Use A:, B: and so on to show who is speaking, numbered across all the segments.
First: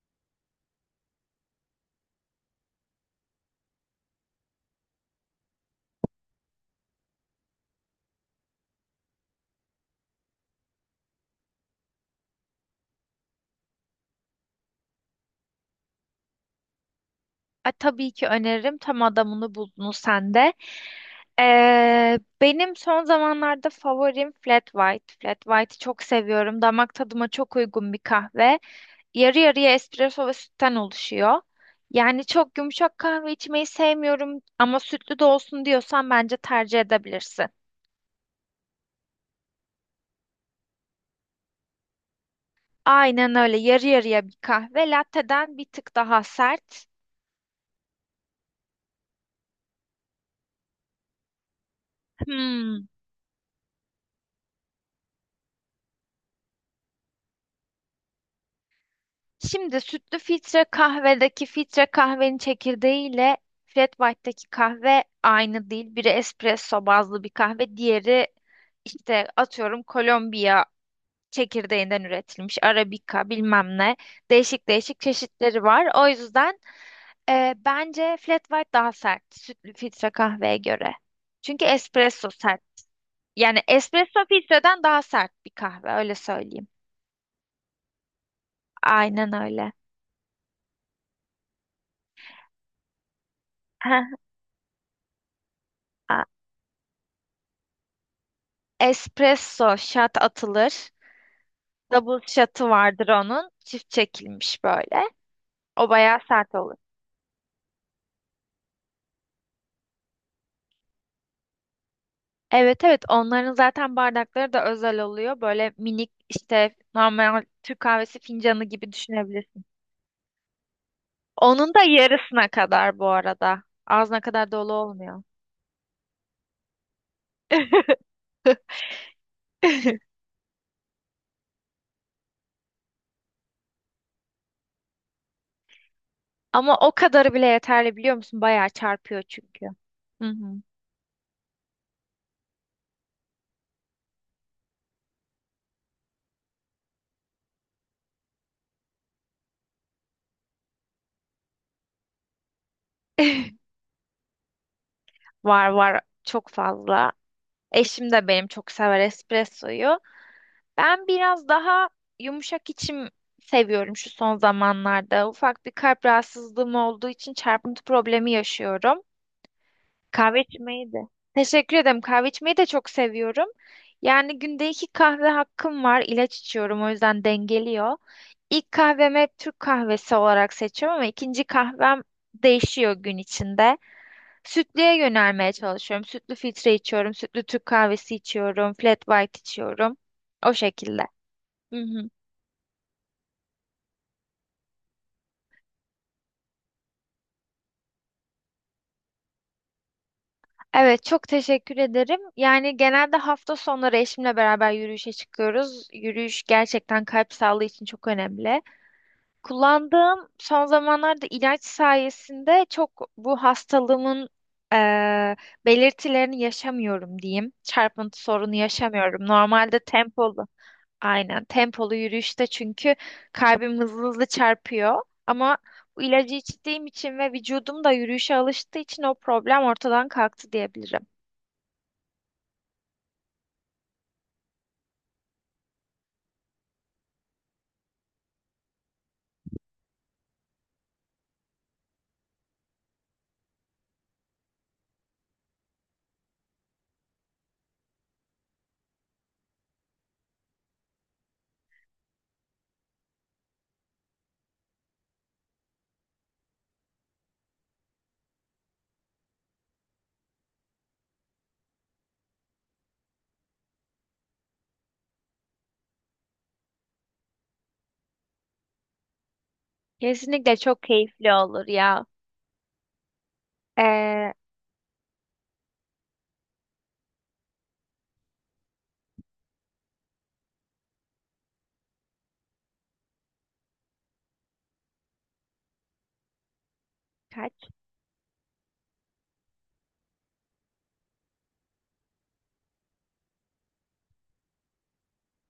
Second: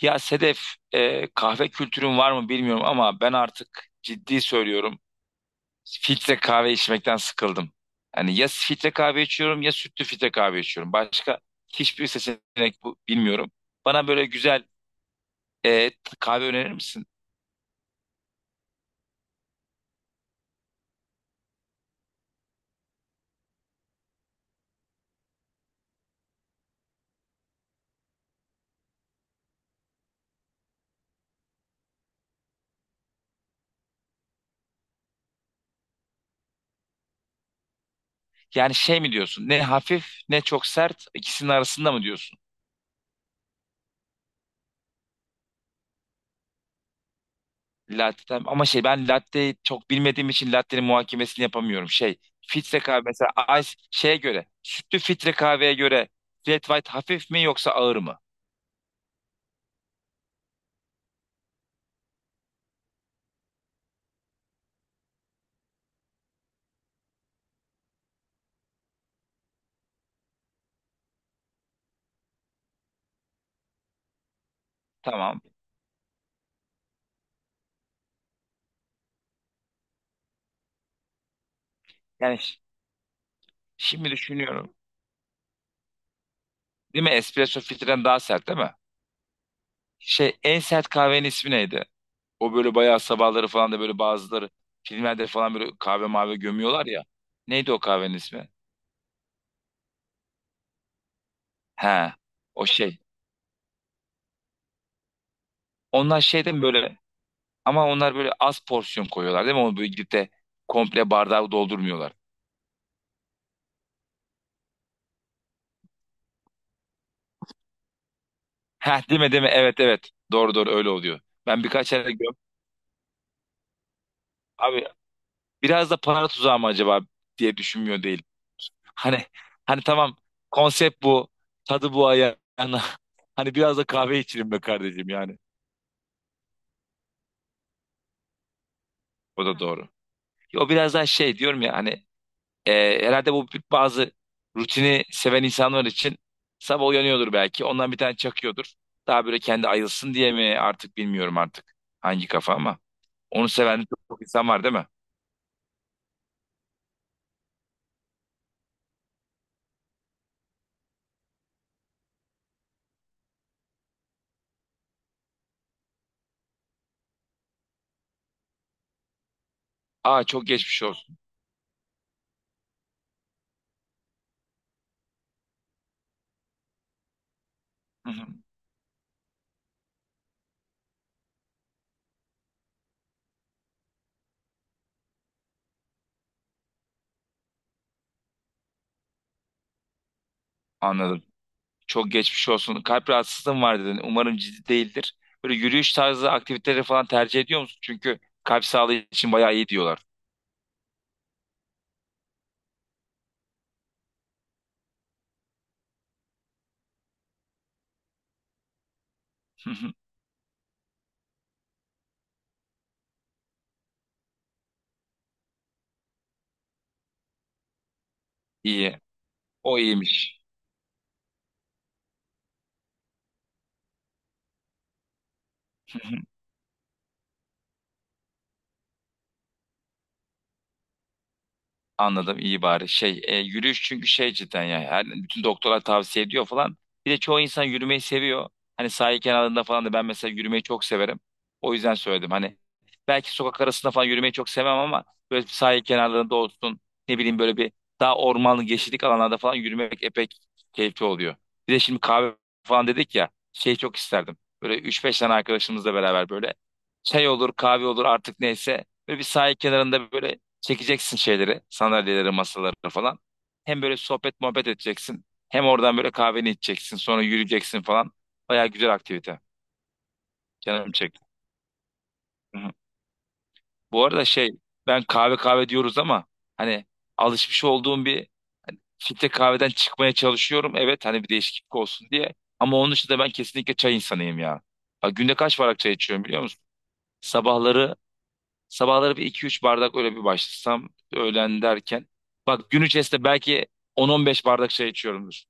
A: Ya Sedef, kahve kültürün var mı bilmiyorum ama ben artık ciddi söylüyorum. Filtre kahve içmekten sıkıldım. Yani ya filtre kahve içiyorum ya sütlü filtre kahve içiyorum. Başka hiçbir seçenek bu bilmiyorum. Bana böyle güzel e, kahve önerir misin?
B: Tabii ki öneririm. Tam adamını buldunuz sen de. Benim son zamanlarda favorim Flat White. Flat White'i çok seviyorum. Damak tadıma çok uygun bir kahve. Yarı yarıya espresso ve sütten oluşuyor. Yani çok yumuşak kahve içmeyi sevmiyorum ama sütlü de olsun diyorsan bence tercih edebilirsin.
A: Yani şey mi diyorsun? Ne hafif ne çok sert ikisinin arasında mı diyorsun?
B: Aynen öyle. Yarı yarıya bir kahve. Latte'den bir tık daha sert.
A: Latte'den ama şey ben latte çok bilmediğim için latte'nin muhakemesini yapamıyorum. Şey filtre
B: Hmm.
A: kahve mesela ice şeye göre sütlü filtre kahveye göre flat white hafif mi yoksa ağır mı?
B: Şimdi sütlü filtre kahvedeki filtre kahvenin çekirdeğiyle Flat White'daki kahve aynı değil. Biri espresso bazlı bir kahve, diğeri işte atıyorum Kolombiya çekirdeğinden üretilmiş Arabica bilmem ne. Değişik değişik
A: Tamam.
B: çeşitleri var. O yüzden bence Flat White daha sert sütlü filtre kahveye göre. Çünkü espresso
A: Yani
B: sert. Yani
A: şimdi
B: espresso
A: düşünüyorum.
B: filtreden daha sert bir kahve öyle söyleyeyim.
A: Değil mi? Espresso filtreden daha sert değil mi?
B: Aynen öyle.
A: Şey en sert kahvenin ismi neydi? O böyle bayağı sabahları falan da böyle bazıları filmlerde falan böyle kahve mavi gömüyorlar ya. Neydi o kahvenin ismi?
B: Espresso shot atılır.
A: He.
B: Double
A: O
B: shot'ı
A: şey.
B: vardır onun. Çift çekilmiş böyle. O bayağı
A: Onlar
B: sert
A: şeyden
B: olur.
A: böyle ama onlar böyle az porsiyon koyuyorlar değil mi? Onu böyle gidip de komple bardağı doldurmuyorlar.
B: Evet evet, onların zaten bardakları da özel oluyor. Böyle minik işte normal Türk kahvesi fincanı gibi
A: Heh, değil mi değil mi?
B: düşünebilirsin.
A: Evet, evet. Doğru doğru öyle oluyor. Ben
B: Onun da
A: birkaç yerde gördüm.
B: yarısına kadar bu arada. Ağzına kadar dolu
A: Abi
B: olmuyor.
A: biraz da para tuzağı mı acaba diye düşünmüyor değil. Hani hani tamam, konsept bu. Tadı bu ayağına. Hani biraz da kahve içelim be kardeşim yani.
B: Ama o kadarı bile yeterli biliyor musun? Bayağı çarpıyor
A: O da
B: çünkü.
A: doğru.
B: Hı
A: Ya,
B: hı.
A: o biraz daha şey diyorum ya hani, herhalde bu bazı rutini seven insanlar için sabah uyanıyordur belki. Ondan bir tane çakıyordur. Daha böyle kendi ayılsın diye mi artık, bilmiyorum artık hangi kafa ama. Onu seven çok çok insan var değil mi?
B: Var var, çok fazla. Eşim de benim çok sever espressoyu. Ben biraz daha yumuşak içim seviyorum şu son zamanlarda. Ufak bir kalp rahatsızlığım olduğu için çarpıntı problemi yaşıyorum.
A: Aa,
B: Kahve
A: çok geçmiş
B: içmeyi de.
A: olsun.
B: Teşekkür ederim. Kahve içmeyi de çok seviyorum. Yani günde iki kahve hakkım var. İlaç içiyorum o yüzden dengeliyor.
A: Hı hı.
B: İlk kahvemi hep Türk kahvesi olarak seçiyorum ama ikinci kahvem değişiyor gün içinde. Sütlüye yönelmeye çalışıyorum. Sütlü filtre içiyorum, sütlü Türk kahvesi içiyorum, flat white içiyorum. O şekilde.
A: Anladım.
B: Hı hı.
A: Çok geçmiş olsun. Kalp rahatsızlığın var dedin. Umarım ciddi değildir. Böyle yürüyüş tarzı aktiviteleri falan tercih ediyor musun? Çünkü kalp sağlığı için bayağı iyi diyorlar.
B: Evet, çok teşekkür ederim. Yani genelde hafta sonları eşimle beraber yürüyüşe çıkıyoruz. Yürüyüş gerçekten kalp sağlığı için çok önemli.
A: Hı hı.
B: Kullandığım son zamanlarda ilaç sayesinde çok bu hastalığımın eee, belirtilerini yaşamıyorum diyeyim. Çarpıntı sorunu
A: İyi.
B: yaşamıyorum. Normalde
A: O iyiymiş.
B: tempolu, aynen tempolu yürüyüşte çünkü kalbim hızlı hızlı çarpıyor. Ama bu ilacı içtiğim için ve vücudum da yürüyüşe alıştığı için o problem ortadan kalktı diyebilirim.
A: Anladım, iyi bari. Şey yürüyüş çünkü şey cidden ya. Bütün doktorlar tavsiye ediyor falan. Bir de çoğu insan yürümeyi seviyor. Hani sahil kenarında falan da ben mesela yürümeyi çok severim. O yüzden söyledim hani. Belki sokak arasında falan yürümeyi çok sevmem ama böyle sahil kenarlarında olsun, ne bileyim böyle bir daha ormanlık yeşillik alanlarda falan yürümek epey keyifli oluyor. Bir de şimdi kahve falan dedik ya, şey çok isterdim. Böyle üç beş tane arkadaşımızla beraber böyle çay olur kahve olur artık, neyse. Böyle bir sahil kenarında böyle çekeceksin şeyleri, sandalyeleri, masaları falan. Hem böyle sohbet muhabbet edeceksin, hem oradan böyle kahveni içeceksin. Sonra yürüyeceksin falan. Baya güzel aktivite.
B: Kesinlikle çok
A: Canım çekti.
B: keyifli olur ya.
A: Hı hı. Bu arada
B: Ee,
A: şey, ben kahve kahve diyoruz ama hani alışmış olduğum bir filtre kahveden çıkmaya çalışıyorum. Evet, hani bir değişiklik olsun diye. Ama onun dışında ben kesinlikle çay insanıyım ya. Ha, günde kaç bardak çay içiyorum biliyor musun?
B: Kaç?
A: Sabahları Sabahları bir iki üç bardak, öyle bir başlasam öğlen derken. Bak, gün içerisinde belki 10-15 bardak şey içiyorumdur.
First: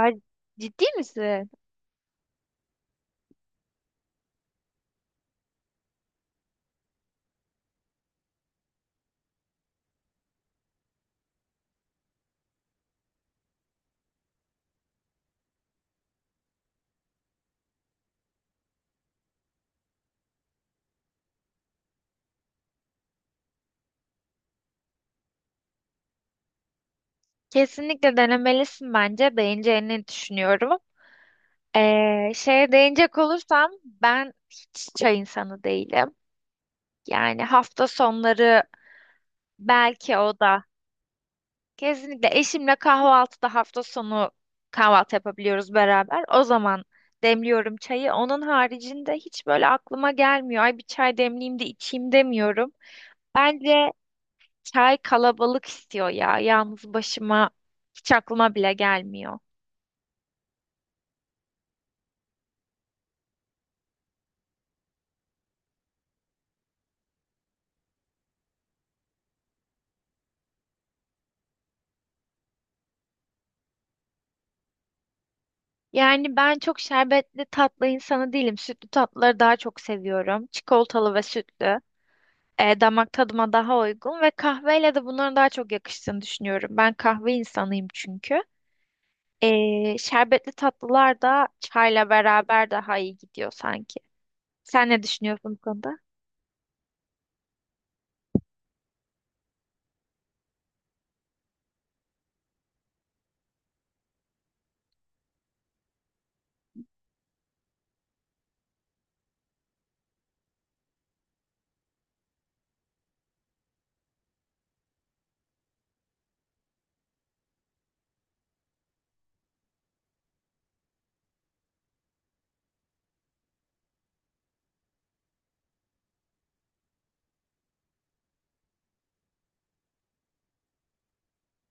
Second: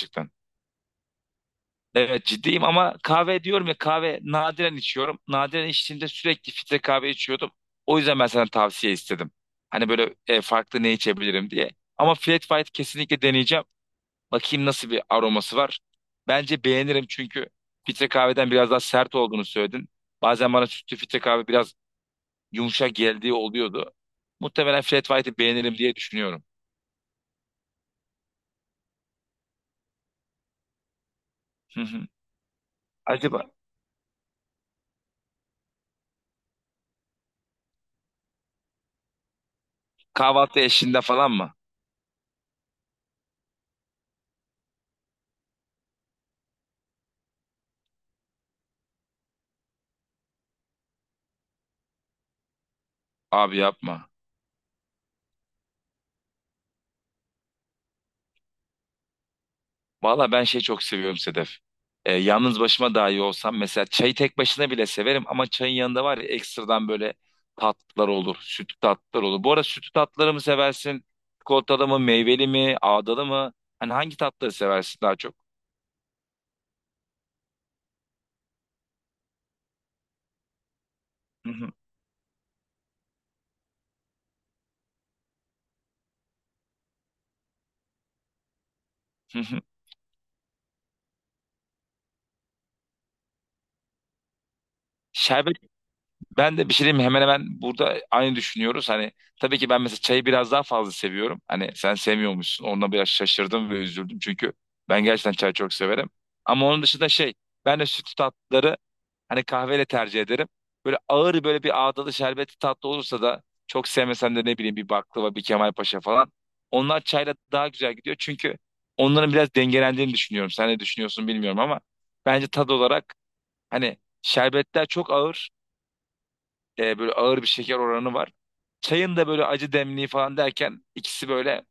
B: Aa, ciddi misin?
A: Evet ciddiyim ama kahve diyorum ya, kahve nadiren içiyorum. Nadiren içtiğimde sürekli filtre kahve içiyordum. O yüzden ben sana tavsiye istedim. Hani böyle farklı ne içebilirim diye. Ama Flat White kesinlikle deneyeceğim. Bakayım nasıl bir aroması var. Bence beğenirim çünkü filtre kahveden biraz daha sert olduğunu söyledin. Bazen bana sütlü filtre kahve biraz yumuşak geldiği oluyordu. Muhtemelen Fred White'i beğenirim diye düşünüyorum.
B: Kesinlikle denemelisin bence. Beğeneceğini düşünüyorum.
A: Hı hı.
B: Şeye değinecek
A: Acaba
B: olursam ben hiç çay insanı değilim. Yani hafta sonları belki o
A: kahvaltı
B: da.
A: eşliğinde falan mı?
B: Kesinlikle eşimle kahvaltıda hafta sonu kahvaltı yapabiliyoruz beraber. O zaman demliyorum çayı. Onun haricinde hiç böyle aklıma gelmiyor. Ay bir çay demleyeyim de içeyim demiyorum.
A: Abi
B: Bence
A: yapma.
B: çay kalabalık istiyor ya. Yalnız başıma hiç aklıma bile gelmiyor.
A: Valla ben şey çok seviyorum Sedef. Yalnız başıma daha iyi olsam mesela, çayı tek başına bile severim ama çayın yanında var ya, ekstradan böyle tatlılar olur. Sütlü tatlılar olur. Bu arada, sütlü tatlıları mı seversin? Çikolatalı mı, meyveli mi, ağdalı mı? Hani hangi tatları seversin daha çok?
B: Yani ben çok şerbetli tatlı insanı değilim. Sütlü tatlıları daha çok seviyorum. Çikolatalı ve
A: Hı hı,
B: sütlü. E, damak tadıma daha uygun ve kahveyle de bunların daha çok yakıştığını düşünüyorum. Ben kahve insanıyım çünkü.
A: hı hı.
B: E, şerbetli tatlılar da çayla beraber daha iyi gidiyor sanki. Sen ne düşünüyorsun
A: Şerbet
B: bu konuda?
A: Ben de bir şey diyeyim mi? Hemen hemen burada aynı düşünüyoruz. Hani tabii ki ben mesela çayı biraz daha fazla seviyorum. Hani sen sevmiyormuşsun. Onunla biraz şaşırdım ve üzüldüm. Çünkü ben gerçekten çay çok severim. Ama onun dışında şey, ben de sütlü tatlıları hani kahveyle tercih ederim. Böyle ağır, böyle bir ağdalı şerbetli tatlı olursa da, çok sevmesem de, ne bileyim, bir baklava bir Kemalpaşa falan. Onlar çayla daha güzel gidiyor. Çünkü onların biraz dengelendiğini düşünüyorum. Sen ne düşünüyorsun bilmiyorum ama bence tad olarak hani şerbetler çok ağır, böyle ağır bir şeker oranı var. Çayın da böyle acı demliği falan derken, ikisi böyle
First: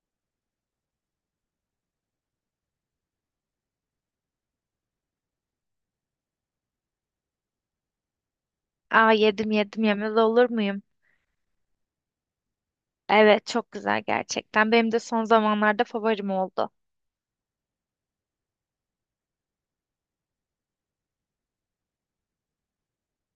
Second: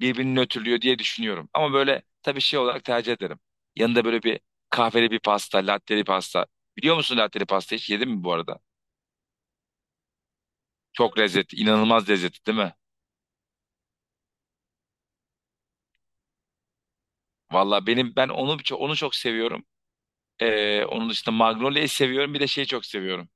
A: birbirini nötrlüyor diye düşünüyorum. Ama böyle tabii şey olarak tercih ederim. Yanında böyle bir kahveli bir pasta, latteli pasta. Biliyor musun, latteli pasta hiç yedin mi bu arada?
B: Aa, yedim yedim, yemez olur muyum?
A: Çok lezzetli, inanılmaz lezzetli değil mi?
B: Evet, çok güzel gerçekten. Benim de son zamanlarda favorim oldu.
A: Valla ben onu çok seviyorum. Onun dışında Magnolia'yı seviyorum, bir de şeyi çok seviyorum.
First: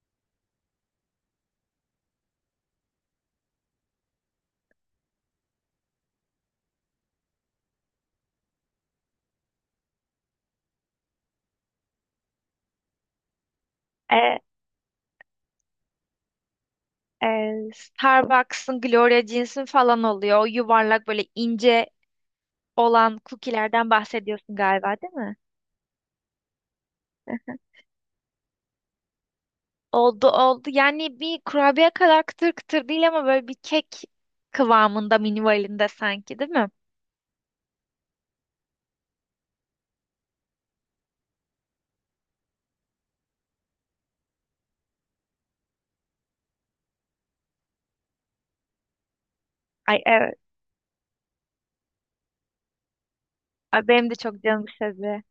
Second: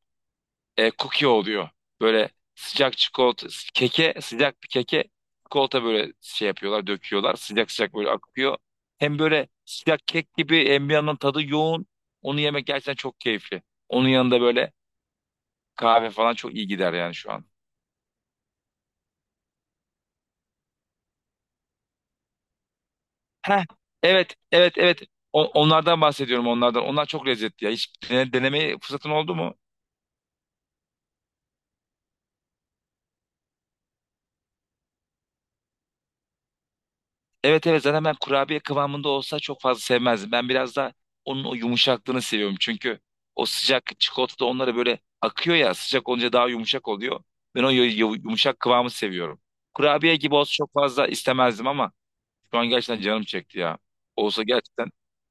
A: Cookie oluyor. Böyle sıcak çikolata, sıcak bir keke çikolata böyle şey yapıyorlar, döküyorlar. Sıcak sıcak böyle akıyor. Hem böyle sıcak kek gibi, hem bir yandan tadı yoğun. Onu yemek gerçekten çok keyifli. Onun
B: E,
A: yanında böyle kahve falan çok iyi gider yani şu an.
B: Starbucks'ın Gloria Jeans'in falan oluyor. O yuvarlak böyle ince olan
A: Heh,
B: cookie'lerden
A: evet,
B: bahsediyorsun
A: evet,
B: galiba
A: evet.
B: değil mi?
A: Onlardan bahsediyorum, onlardan. Onlar çok lezzetli ya. Hiç denemeye fırsatın oldu mu?
B: Oldu oldu. Yani bir kurabiye kadar kıtır kıtır değil ama böyle bir kek kıvamında minimalinde sanki değil mi?
A: Evet, evet, zaten ben kurabiye kıvamında olsa çok fazla sevmezdim. Ben biraz daha onun o yumuşaklığını seviyorum. Çünkü o sıcak çikolata da onlara böyle akıyor ya, sıcak olunca daha yumuşak oluyor. Ben o yumuşak kıvamı seviyorum.
B: Ay
A: Kurabiye
B: evet.
A: gibi olsa çok fazla istemezdim ama şu an gerçekten canım çekti ya.
B: Ay, benim de çok
A: Olsa
B: canım
A: gerçekten,
B: istedi.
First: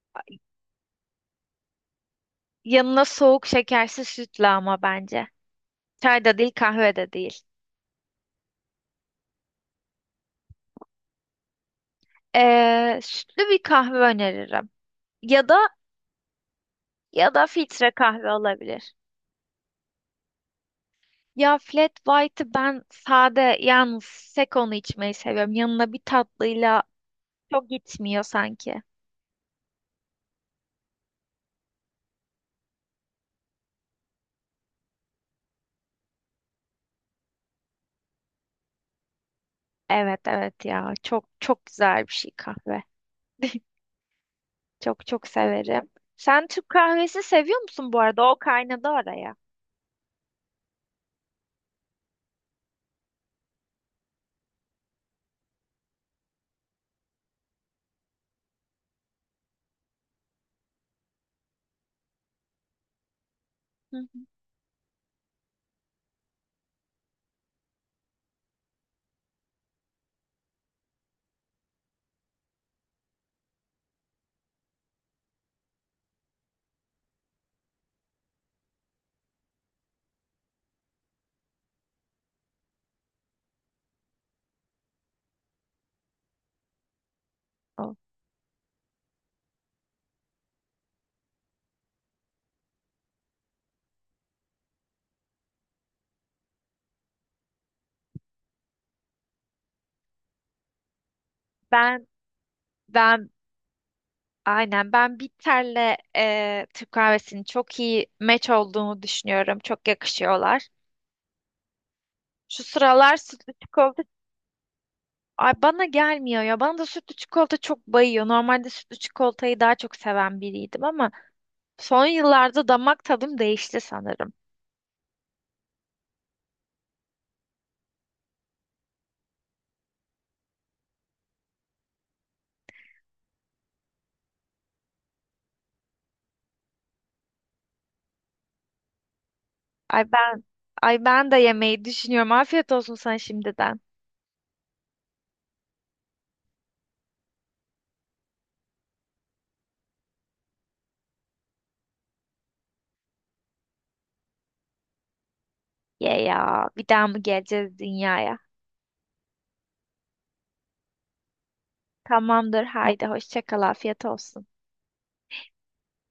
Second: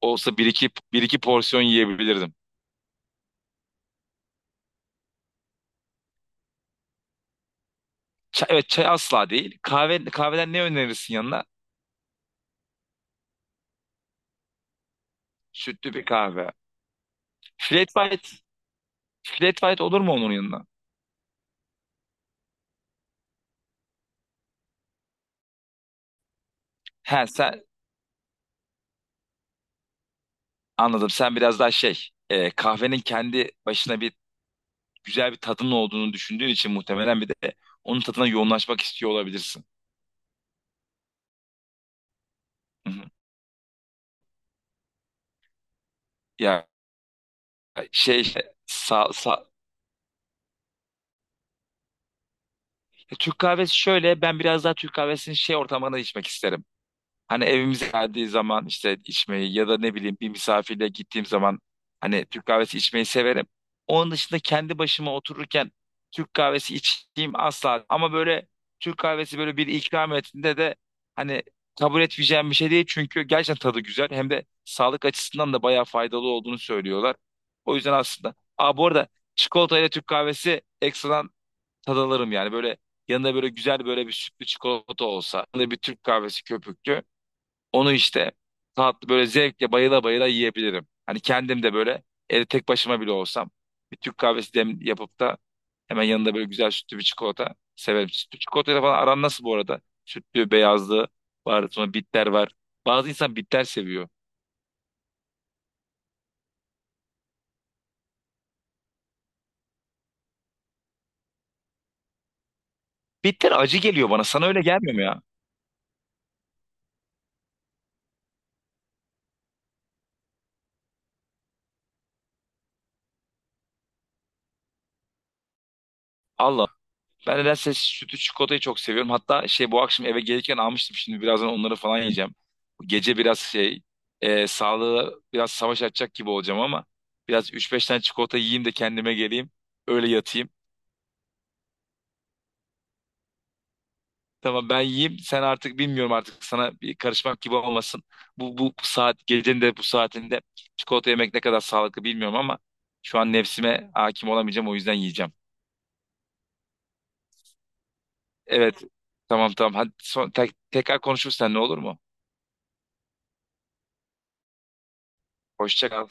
A: olsa bir iki porsiyon yiyebilirdim.
B: Yanına soğuk şekersiz sütle ama bence. Çay da değil kahve de değil.
A: Çay, evet çay asla değil. Kahve, kahveden ne önerirsin yanına?
B: Sütlü bir kahve öneririm. Ya da
A: Sütlü bir kahve.
B: ya da
A: Flat
B: filtre
A: white,
B: kahve olabilir.
A: flat white olur mu onun yanına?
B: Ya flat white'ı ben sade yalnız sek onu içmeyi seviyorum. Yanına bir tatlıyla
A: He.
B: çok gitmiyor sanki.
A: Anladım. Sen biraz daha şey, kahvenin kendi başına bir güzel bir tadının olduğunu düşündüğün için muhtemelen bir de onun tadına yoğunlaşmak istiyor olabilirsin.
B: Evet evet ya, çok çok güzel bir şey kahve.
A: Hı hı.
B: Çok çok severim. Sen
A: Ya
B: Türk kahvesi seviyor musun bu
A: şey,
B: arada? O
A: işte,
B: kaynadı araya.
A: Türk kahvesi şöyle, ben biraz daha Türk kahvesini şey ortamında içmek isterim. Hani evimize geldiği zaman işte içmeyi, ya da ne bileyim bir misafirle gittiğim zaman hani Türk kahvesi içmeyi severim.
B: Hı
A: Onun
B: hı.
A: dışında kendi başıma otururken Türk kahvesi içtiğim asla. Ama böyle Türk kahvesi böyle bir ikram ettiğinde de hani kabul etmeyeceğim bir şey değil. Çünkü gerçekten tadı güzel. Hem de sağlık açısından da bayağı faydalı olduğunu söylüyorlar. O yüzden aslında. Aa, bu arada çikolata ile Türk kahvesi ekstradan tad alırım yani. Böyle yanında böyle güzel böyle bir sütlü çikolata olsa. Yanında bir Türk kahvesi köpüklü. Onu
B: O.
A: işte tatlı böyle zevkle bayıla bayıla yiyebilirim. Hani kendim de böyle evde tek başıma bile olsam, bir Türk kahvesi dem yapıp da hemen yanında böyle güzel sütlü bir çikolata severim. Sütlü çikolatayla falan aran nasıl bu arada? Sütlü, beyazlı var, sonra
B: Ben
A: bitter var. Bazı
B: ben
A: insan bitter seviyor.
B: aynen ben bitterle Türk kahvesinin çok iyi meç olduğunu düşünüyorum. Çok yakışıyorlar. Şu sıralar sütlü
A: Bitter acı
B: çikolata
A: geliyor bana. Sana öyle gelmiyor mu ya?
B: ay bana gelmiyor ya. Bana da sütlü çikolata çok bayıyor. Normalde sütlü çikolatayı daha çok seven biriydim ama son yıllarda damak tadım değişti sanırım.
A: Allah. Ben nedense sütü çikolatayı çok seviyorum. Hatta şey, bu akşam eve gelirken almıştım. Şimdi birazdan onları falan yiyeceğim. Gece biraz şey, sağlığı biraz savaş açacak gibi olacağım ama biraz üç beş tane çikolata yiyeyim de kendime geleyim.
B: Ay
A: Öyle
B: ben
A: yatayım.
B: ay, ben de yemeyi düşünüyorum. Afiyet olsun sana şimdiden.
A: Tamam, ben yiyeyim. Sen artık bilmiyorum, artık sana bir karışmak gibi olmasın. Bu saat, gecenin de bu saatinde çikolata yemek ne kadar sağlıklı bilmiyorum ama şu an nefsime hakim olamayacağım, o yüzden yiyeceğim.
B: Ye ya, bir daha mı geleceğiz dünyaya?
A: Evet. Tamam, tamam. Hadi tekrar konuşuruz seninle, olur mu?
B: Tamamdır, haydi hoşça kal, afiyet olsun.
A: Hoşça kal.